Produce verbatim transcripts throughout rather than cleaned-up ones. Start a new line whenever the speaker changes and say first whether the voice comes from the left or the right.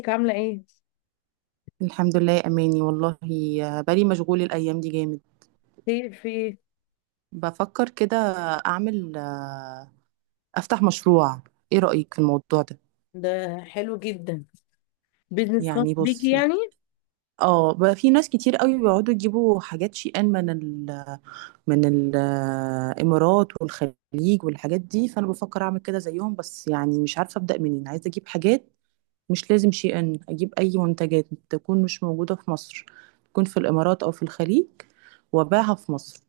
left: ازيك عاملة ايه؟
right: الحمد لله يا اماني والله. بالي مشغول الايام دي جامد.
left: خير في ايه؟
right: بفكر كده اعمل آه، افتح مشروع، ايه رايك في الموضوع ده؟
left: ده حلو جدا، بيزنس خاص
right: يعني
left: بيكي
right: بصي،
left: يعني.
right: اه بقى في ناس كتير قوي بيقعدوا يجيبوا حاجات شي ان من ال من الامارات والخليج والحاجات دي، فانا بفكر اعمل كده زيهم، بس يعني مش عارفه ابدا منين عايزه اجيب حاجات. مش لازم شي ان، اجيب اي منتجات تكون مش موجوده في مصر، تكون في الامارات او في الخليج، وابيعها في مصر.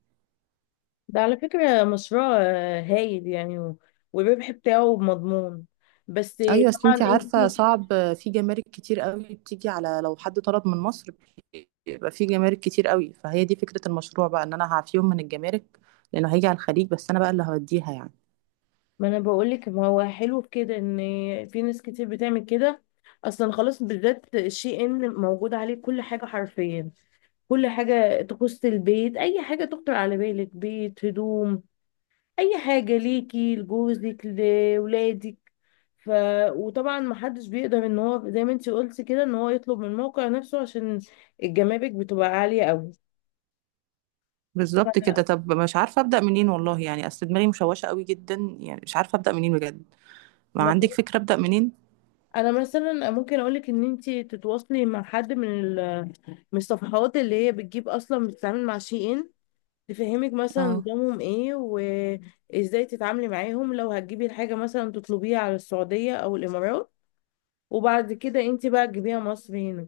left: ده على فكرة مشروع آه، هايل يعني و- والربح بتاعه مضمون. بس
right: ايوه، اصل
left: طبعا
right: انتي عارفه
left: انتي.
right: صعب، في جمارك كتير قوي بتيجي على، لو حد طلب من مصر بيبقى في جمارك كتير قوي، فهي دي فكره المشروع بقى، ان انا هعفيهم من الجمارك لانه هيجي على الخليج بس انا بقى اللي هوديها يعني.
left: ما انا بقولك ما هو حلو في كده ان في ناس كتير بتعمل كده. اصلا خلاص بالذات الشي ان موجود عليه كل حاجة حرفيا، كل حاجة تخص البيت، اي حاجة تخطر على بالك، بيت، هدوم، اي حاجه ليكي لجوزك لولادك. ف وطبعا ما حدش بيقدر ان هو زي ما انت قلتي كده ان هو يطلب من الموقع نفسه، عشان الجمارك بتبقى عاليه قوي.
right: بالظبط كده،
left: فأنا-
right: طب مش عارفه ابدا منين والله، يعني اصل دماغي مشوشه قوي جدا، يعني مش عارفه ابدا منين بجد. ما
left: ما-
right: عندك فكره ابدا منين؟
left: انا مثلا ممكن اقولك ان انت تتواصلي مع حد من ال- من الصفحات اللي هي بتجيب، اصلا بتتعامل مع شي ان، تفهمك مثلا
right: اه،
left: نظامهم ايه وازاي تتعاملي معاهم لو هتجيبي الحاجه، مثلا تطلبيها على السعوديه او الامارات، وبعد كده انت بقى تجيبيها مصر هنا.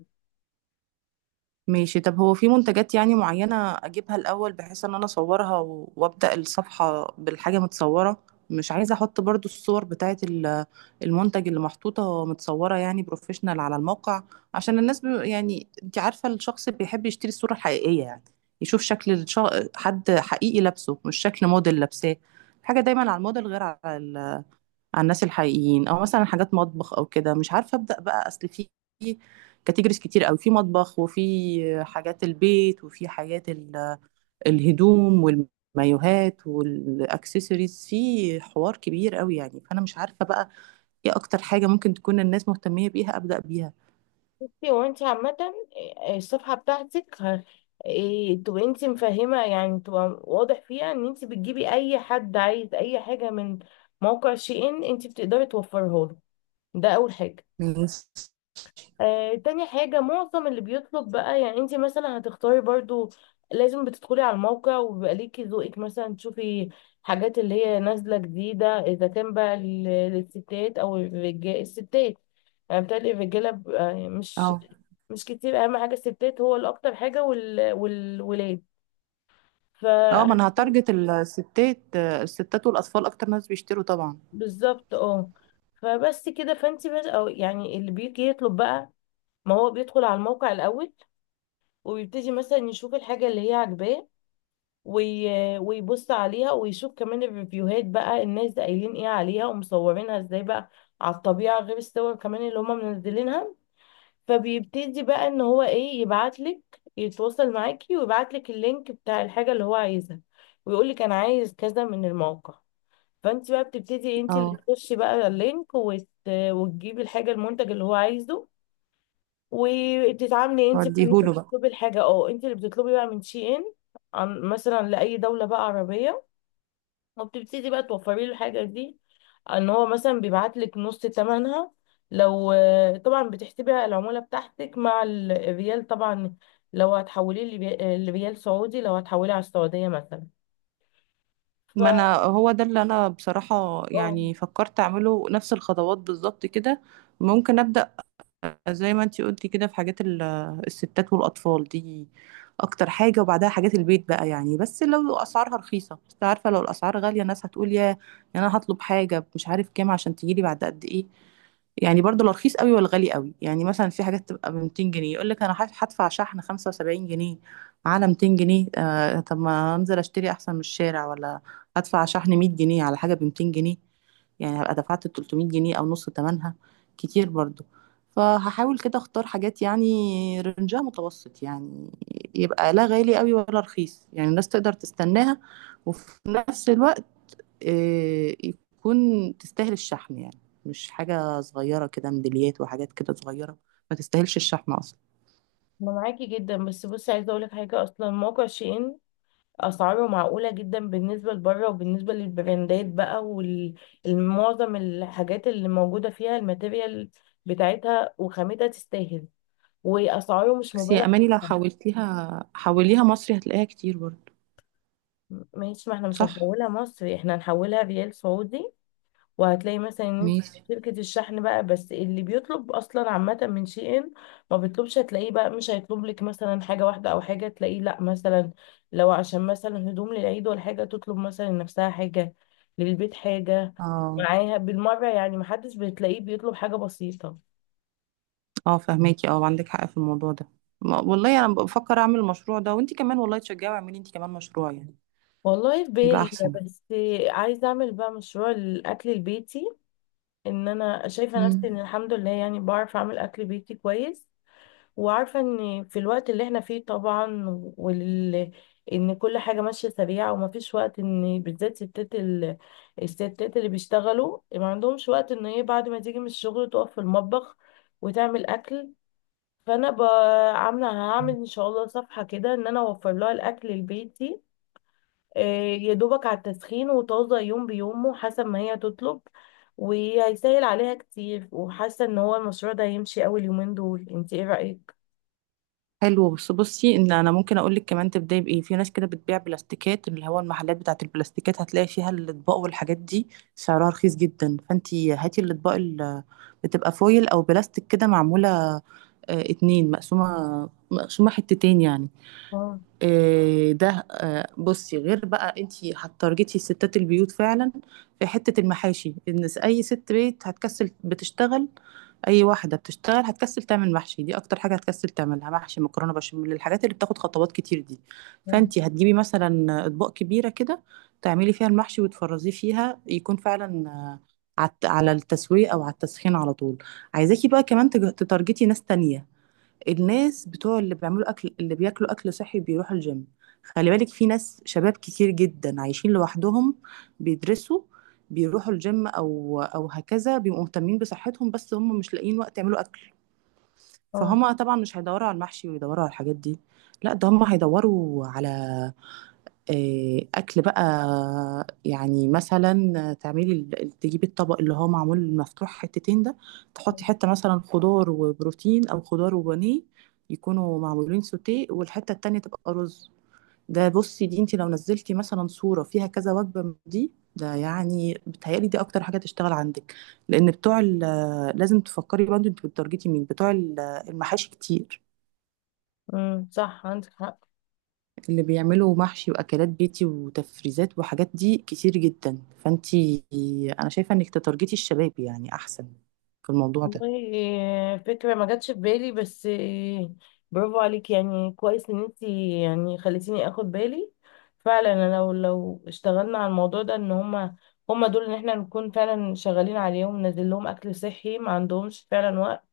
right: ماشي. طب هو في منتجات يعني معينة أجيبها الأول، بحيث إن أنا أصورها و- وأبدأ الصفحة بالحاجة متصورة. مش عايزة أحط برضو الصور بتاعة ال- المنتج اللي محطوطة متصورة يعني بروفيشنال على الموقع، عشان الناس ب... يعني أنت عارفة الشخص بيحب يشتري الصورة الحقيقية، يعني يشوف شكل الش... حد حقيقي لابسه، مش شكل موديل لابساه. الحاجة دايما على الموديل غير على على الناس الحقيقيين. او مثلا حاجات مطبخ او كده، مش عارفه ابدا بقى، اصل في كاتيجوريز كتير قوي، في مطبخ، وفي حاجات البيت، وفي حاجات ال- الهدوم والمايوهات والاكسسوارز، في حوار كبير قوي يعني، فانا مش عارفه بقى ايه اكتر حاجه ممكن تكون الناس مهتميه بيها، ابدا بيها.
left: بصي، هو انت عامة آه، آه، الصفحة بتاعتك ه- آه، تبقى انت مفهمة، يعني تبقى واضح فيها ان انت بتجيبي اي حد عايز اي حاجة من موقع شي ان انت بتقدري توفرها له. ده اول حاجة.
right: الناس-
left: آه، تاني حاجة، معظم اللي بيطلب بقى، يعني انت مثلا هتختاري برضو، لازم بتدخلي على الموقع وبيبقى ليكي ذوقك، مثلا تشوفي حاجات اللي هي نازلة جديدة، اذا كان بقى لل- للستات او الرجال. الستات، يعني بتهيألي الرجالة بيبقى مش،
right: اه.
left: مش كتير. اهم حاجه الستات، هو اللي اكتر حاجه وال... والولاد. ف
right: اه، ما انا هتارجت الستات، الستات والاطفال اكتر ناس بيشتروا طبعا.
left: بالظبط اه. فبس كده، فانت بس، او يعني اللي بيجي يطلب بقى، ما هو بيدخل على الموقع الاول، وبيبتدي مثلا يشوف الحاجه اللي هي عاجباه، وي... ويبص عليها ويشوف كمان الريفيوهات بقى، الناس قايلين ايه عليها ومصورينها ازاي بقى على الطبيعه، غير الصور كمان اللي هم منزلينها. فبيبتدي بقى ان هو ايه، يبعتلك، يتواصل معاكي ويبعتلك اللينك بتاع الحاجة اللي هو عايزها، ويقولك انا عايز كذا من الموقع. فانت بقى بتبتدي إيه، انت
right: اه،
left: اللي تخشي بقى اللينك وت... وتجيبي الحاجة، المنتج اللي هو عايزه. وبتتعاملي انت بقى ان انت
right: وديهوله بقى.
left: بتطلبي الحاجة، اه، انت اللي بتطلبي بقى من شي ان، عن مثلا لأي دولة بقى عربية. وبتبتدي بقى توفري له الحاجة دي. ان هو مثلا بيبعت لك نص تمنها، لو، طبعا بتحسبي العمولة بتاعتك مع ال- الريال طبعا، لو هتحوليه لبي- لريال سعودي، لو هتحوليه على السعودية مثلا. ف
right: ما انا هو ده اللي انا بصراحة
left: اه.
right: يعني فكرت اعمله، نفس الخطوات بالظبط كده. ممكن ابدأ زي ما انتي قلتي كده، في حاجات ال- الستات والاطفال دي اكتر حاجه، وبعدها حاجات البيت بقى يعني. بس لو اسعارها رخيصه، بس عارفه لو الاسعار غاليه الناس هتقول يا، يعني انا هطلب حاجه مش عارف كام عشان تجيلي بعد قد ايه. يعني برضو لا رخيص قوي ولا غالي قوي، يعني مثلا في حاجات تبقى ب ميتين جنيه، يقول لك انا هدف- هدفع شحن خمسة وسبعين جنيه على ميتين جنيه، آه طب ما انزل اشتري احسن من الشارع، ولا هدفع شحن مية جنيه على حاجه ب ميتين جنيه، يعني هبقى دفعت تلتمية جنيه او نص ثمنها، كتير برضو. فهحاول كده اختار حاجات يعني رنجها متوسط، يعني يبقى لا غالي قوي ولا رخيص، يعني الناس تقدر تستناها، وفي نفس الوقت آه، يكون تستاهل الشحن يعني، مش حاجة صغيرة كده، ميداليات وحاجات كده صغيرة ما تستاهلش الشحن أصلا.
left: انا معاكي جدا، بس بصي عايزة اقولك حاجة، اصلا موقع شين اسعاره معقولة جدا بالنسبة لبره وبالنسبة للبراندات بقى، والمعظم الحاجات اللي موجودة فيها الماتيريال بتاعتها وخامتها تستاهل، واسعاره مش
right: بس
left: مبالغ.
right: يا أماني، لو حولتيها حوليها مصري هتلاقيها كتير برضه.
left: ماشي، ما احنا مش
right: صح؟
left: هنحولها مصري، احنا هنحولها ريال سعودي. وهتلاقي مثلا ان انت،
right: ماشي.
left: شركة الشحن بقى، بس اللي بيطلب اصلا عامة من شي ان، ما بيطلبش هتلاقيه بقى، مش هيطلب لك مثلا حاجة واحدة او حاجة، تلاقيه لا مثلا، لو عشان مثلا هدوم للعيد ولا حاجة، تطلب مثلا لنفسها حاجة، للبيت حاجة،
right: اه.
left: معاها بالمرة. يعني محدش بتلاقيه بيطلب حاجة بسيطة.
right: اه، فهماكي. اه، عندك حق في الموضوع ده. ما- والله أنا بفكر أعمل المشروع ده، وأنتي كمان والله تشجعي واعملي أنتي كمان مشروع، يعني
left: والله في
right: يبقى
left: بالي،
right: أحسن.
left: بس عايزة اعمل بقى مشروع الاكل البيتي. ان انا شايفه نفسي
right: مم.
left: ان الحمد لله يعني بعرف اعمل اكل بيتي كويس، وعارفه ان في الوقت اللي احنا فيه طبعا، وال ان كل حاجه ماشيه سريعه، ومفيش وقت ان بالذات ستات ال... الستات اللي بيشتغلوا، ما عندهمش وقت ان هي بعد ما تيجي من الشغل تقف في المطبخ وتعمل اكل. فانا ب- عامله هعمل ان شاء الله صفحه كده ان انا اوفر لها الاكل لبيتي، آه، يا دوبك على التسخين، وطازة يوم بيومه حسب ما هي تطلب، وهيسهل عليها كتير. وحاسة ان هو المشروع ده هيمشي اول يومين دول. انت ايه رأيك؟
right: حلو، بس بصي ان انا ممكن اقول لك كمان تبداي بايه. في ناس كده بتبيع بلاستيكات، اللي هو المحلات بتاعه البلاستيكات هتلاقي فيها الاطباق والحاجات دي، سعرها رخيص جدا، فانتي هاتي الاطباق اللي بتبقى فويل او بلاستيك كده، معموله آه، اتنين، مقسومه مقسومه حتتين يعني.
left: اه،
right: إيه ده، آه، بصي، غير بقى انت هتارجتي الستات، البيوت فعلا، في حتة المحاشي، ان س- اي ست بيت هتكسل، بتشتغل، اي واحدة بتشتغل هتكسل تعمل محشي، دي اكتر حاجة هتكسل تعملها، محشي، مكرونة بشاميل، الحاجات اللي بتاخد خطوات كتير دي. فانت
left: اه،
right: هتجيبي مثلا اطباق كبيرة كده تعملي فيها المحشي وتفرزيه فيها، يكون فعلا آه، عت- على التسوية او على التسخين على طول. عايزاكي بقى كمان تج- تتارجتي ناس تانية، الناس بتوع اللي بيعملوا اكل، اللي بياكلوا اكل صحي، بيروحوا الجيم. خلي بالك، في ناس شباب كتير جدا عايشين لوحدهم، بيدرسوا، بيروحوا الجيم او او هكذا، بيبقوا مهتمين بصحتهم، بس هم مش لاقيين وقت يعملوا اكل.
left: اه.
right: فهم طبعا مش هيدوروا على المحشي ويدوروا على الحاجات دي، لا ده هم هيدوروا على آه، اكل بقى. يعني مثلا تعملي ال- تجيبي الطبق اللي هو معمول مفتوح حتتين ده، تحطي حته مثلا خضار وبروتين، او خضار وبانيه، يكونوا معمولين سوتيه، والحته التانية تبقى رز. ده بصي دي، انت لو نزلتي مثلا صوره فيها كذا وجبه من دي، ده يعني بتهيألي دي اكتر حاجه تشتغل عندك. لان بتوع ال- لازم تفكري برضه انت بتارجتي مين، بتوع ال- المحاشي كتير،
left: امم، صح عندك حق.
right: اللي بيعملوا محشي واكلات بيتي وتفريزات وحاجات دي كتير جدا، فانتي انا شايفه انك تتارجتي الشباب يعني احسن في الموضوع ده.
left: والله آه، فكرة ما جاتش في بالي، بس آه، برافو عليك، يعني كويس ان انت يعني خليتيني اخد بالي. فعلا انا لو لو اشتغلنا على الموضوع ده، ان هما، هما دول ان احنا نكون فعلا شغالين عليهم، ننزل لهم اكل صحي، ما عندهمش فعلا وقت،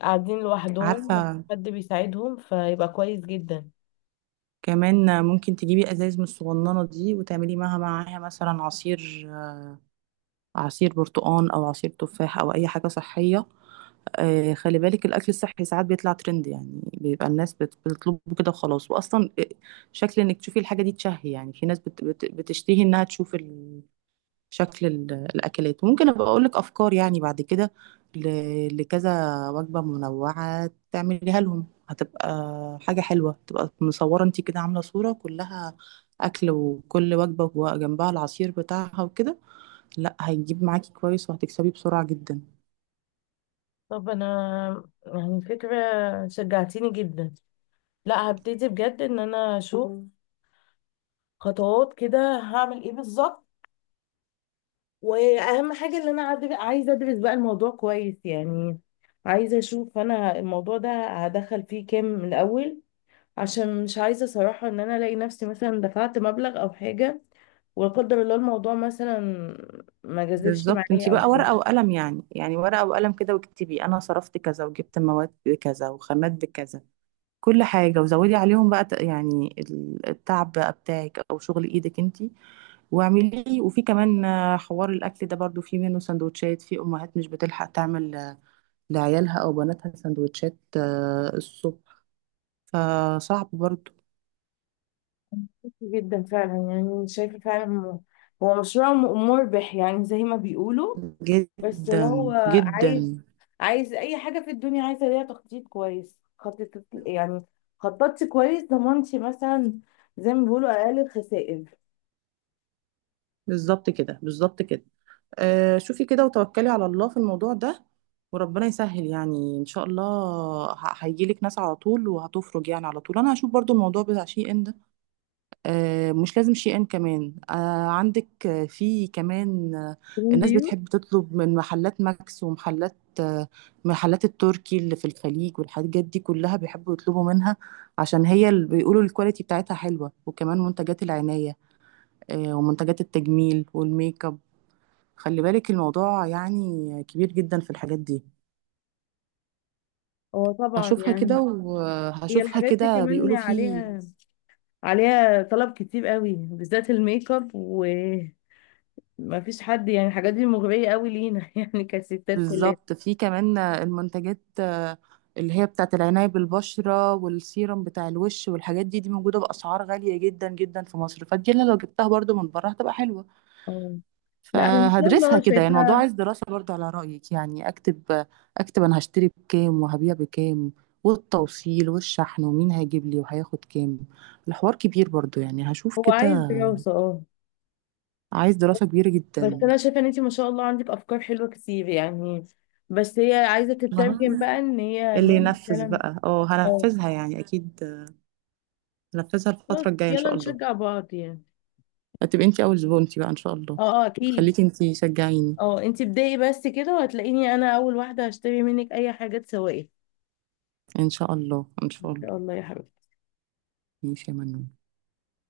left: قاعدين لوحدهم مفيش
right: عارفه،
left: حد بيساعدهم، فيبقى كويس جدا.
right: كمان ممكن تجيبي ازايز من الصغننه دي وتعملي معاها معاها مثلا عصير، عصير برتقان او عصير تفاح او اي حاجه صحيه. آه، خلي بالك، الاكل الصحي ساعات بيطلع ترند، يعني بيبقى الناس بت- بتطلبه كده وخلاص. واصلا آه، شكل انك تشوفي الحاجه دي تشهي يعني، في ناس بت- بت- بتشتهي انها تشوف ال- شكل ال- الأكلات. ممكن أبقى أقولك أفكار يعني بعد كده ل- لكذا وجبة منوعة تعمليها لهم، هتبقى حاجة حلوة، تبقى مصورة انتي كده، عاملة صورة كلها أكل، وكل وجبة وجنبها العصير بتاعها وكده، لا هيجيب معاكي كويس وهتكسبي بسرعة جدا.
left: طب انا، يعني فكرة، شجعتيني جدا. لا، هبتدي بجد ان انا اشوف، مم، خطوات كده هعمل ايه بالظبط. واهم حاجة ان انا عاد- عايزة ادرس بقى الموضوع كويس يعني. عايزة اشوف انا الموضوع ده هدخل فيه كام من الاول، عشان مش عايزة صراحة ان انا الاقي نفسي مثلا دفعت مبلغ او حاجة، ولا قدر الله الموضوع مثلا ما جازفش
right: بالظبط، انتي
left: معايا او
right: بقى
left: حاجة.
right: ورقة وقلم يعني، يعني ورقة وقلم كده، واكتبي أنا صرفت كذا وجبت مواد بكذا وخامات بكذا، كل حاجة، وزودي عليهم بقى ت- يعني ال- التعب بقى بتاعك أو شغل إيدك انتي، واعملي. وفي كمان آه، حوار الاكل ده برضو، في منه سندوتشات، في امهات مش بتلحق تعمل آه، لعيالها او بناتها سندوتشات آه، الصبح، فصعب برضو
left: جدا فعلا، يعني شايفة فعلا هو، هو مشروع م- مربح يعني زي ما بيقولوا. بس
right: جدا
left: هو عايز،
right: جدا.
left: عايز، أي حاجة في الدنيا عايزة ليها تخطيط كويس. خطط يعني، خططت كويس، ضمنتي مثلا، زي ما بيقولوا أقل الخسائر،
right: بالظبط كده، بالظبط كده. آه، شوفي كده وتوكلي على الله في الموضوع ده، وربنا يسهل يعني ان شاء الله، ه- هيجيلك ناس على طول وهتفرج يعني على طول. انا هشوف برضو الموضوع بتاع شي ان ده، آه، مش لازم شيئا، كمان آه، عندك آه، في كمان آه،
left: من
right: الناس
left: ديون.
right: بتحب تطلب من محلات ماكس ومحلات آه، محلات التركي اللي في الخليج والحاجات دي كلها، بيحبوا يطلبوا منها عشان هي اللي بيقولوا الكواليتي بتاعتها حلوة. وكمان منتجات العناية آه، ومنتجات التجميل والميك اب، خلي بالك الموضوع يعني كبير جدا في الحاجات دي.
left: هو طبعا
right: هشوفها كده
left: يعني، هي
right: وهشوفها
left: الحاجات دي
right: كده،
left: كمان
right: بيقولوا في.
left: عليها، عليها طلب كتير قوي، بالذات الميك اب، وما فيش حد يعني. الحاجات دي مغرية قوي لينا يعني كستات كلنا.
right: بالظبط، في كمان المنتجات آه، اللي هي بتاعت العناية بالبشرة والسيرم بتاع الوش والحاجات دي، دي موجودة بأسعار غالية جدا جدا في مصر، فدي أنا لو جبتها برضو من بره هتبقى حلوة.
left: آه. لا أنا إن شاء
right: فهدرسها
left: الله
right: كده، يعني الموضوع
left: شايفاها.
right: عايز دراسة برضو على رأيك، يعني أكتب أكتب أنا هشتري بكام وهبيع بكام، والتوصيل والشحن ومين هيجيب لي وهياخد كام، الحوار كبير برضو يعني هشوف
left: هو
right: كده.
left: عايز دراسة اه.
right: عايز دراسة كبيرة
left: بس
right: جدا.
left: انا شايفة ان انتي ما شاء الله عندك افكار حلوة كتير يعني، بس هي عايزة
right: ما هو
left: تترجم بقى ان هي
right: اللي
left: نعمل
right: ينفذ
left: فعلا.
right: بقى، اه
left: اه.
right: هنفذها يعني أكيد، ننفذها
left: خلاص
right: الفترة الجاية إن
left: يلا
right: شاء الله.
left: نشجع بعض يعني.
right: هتبقي أنتي أول زبونتي بقى إن شاء الله،
left: اه، اه، اكيد.
right: خليكي أنتي شجعيني.
left: اه، انتي ابدأي بس كده، وهتلاقيني انا اول واحدة هشتري منك اي حاجة تسوقي، ان
right: إن شاء الله إن شاء الله.
left: شاء الله يا حبيبتي.
right: ماشي يا منون.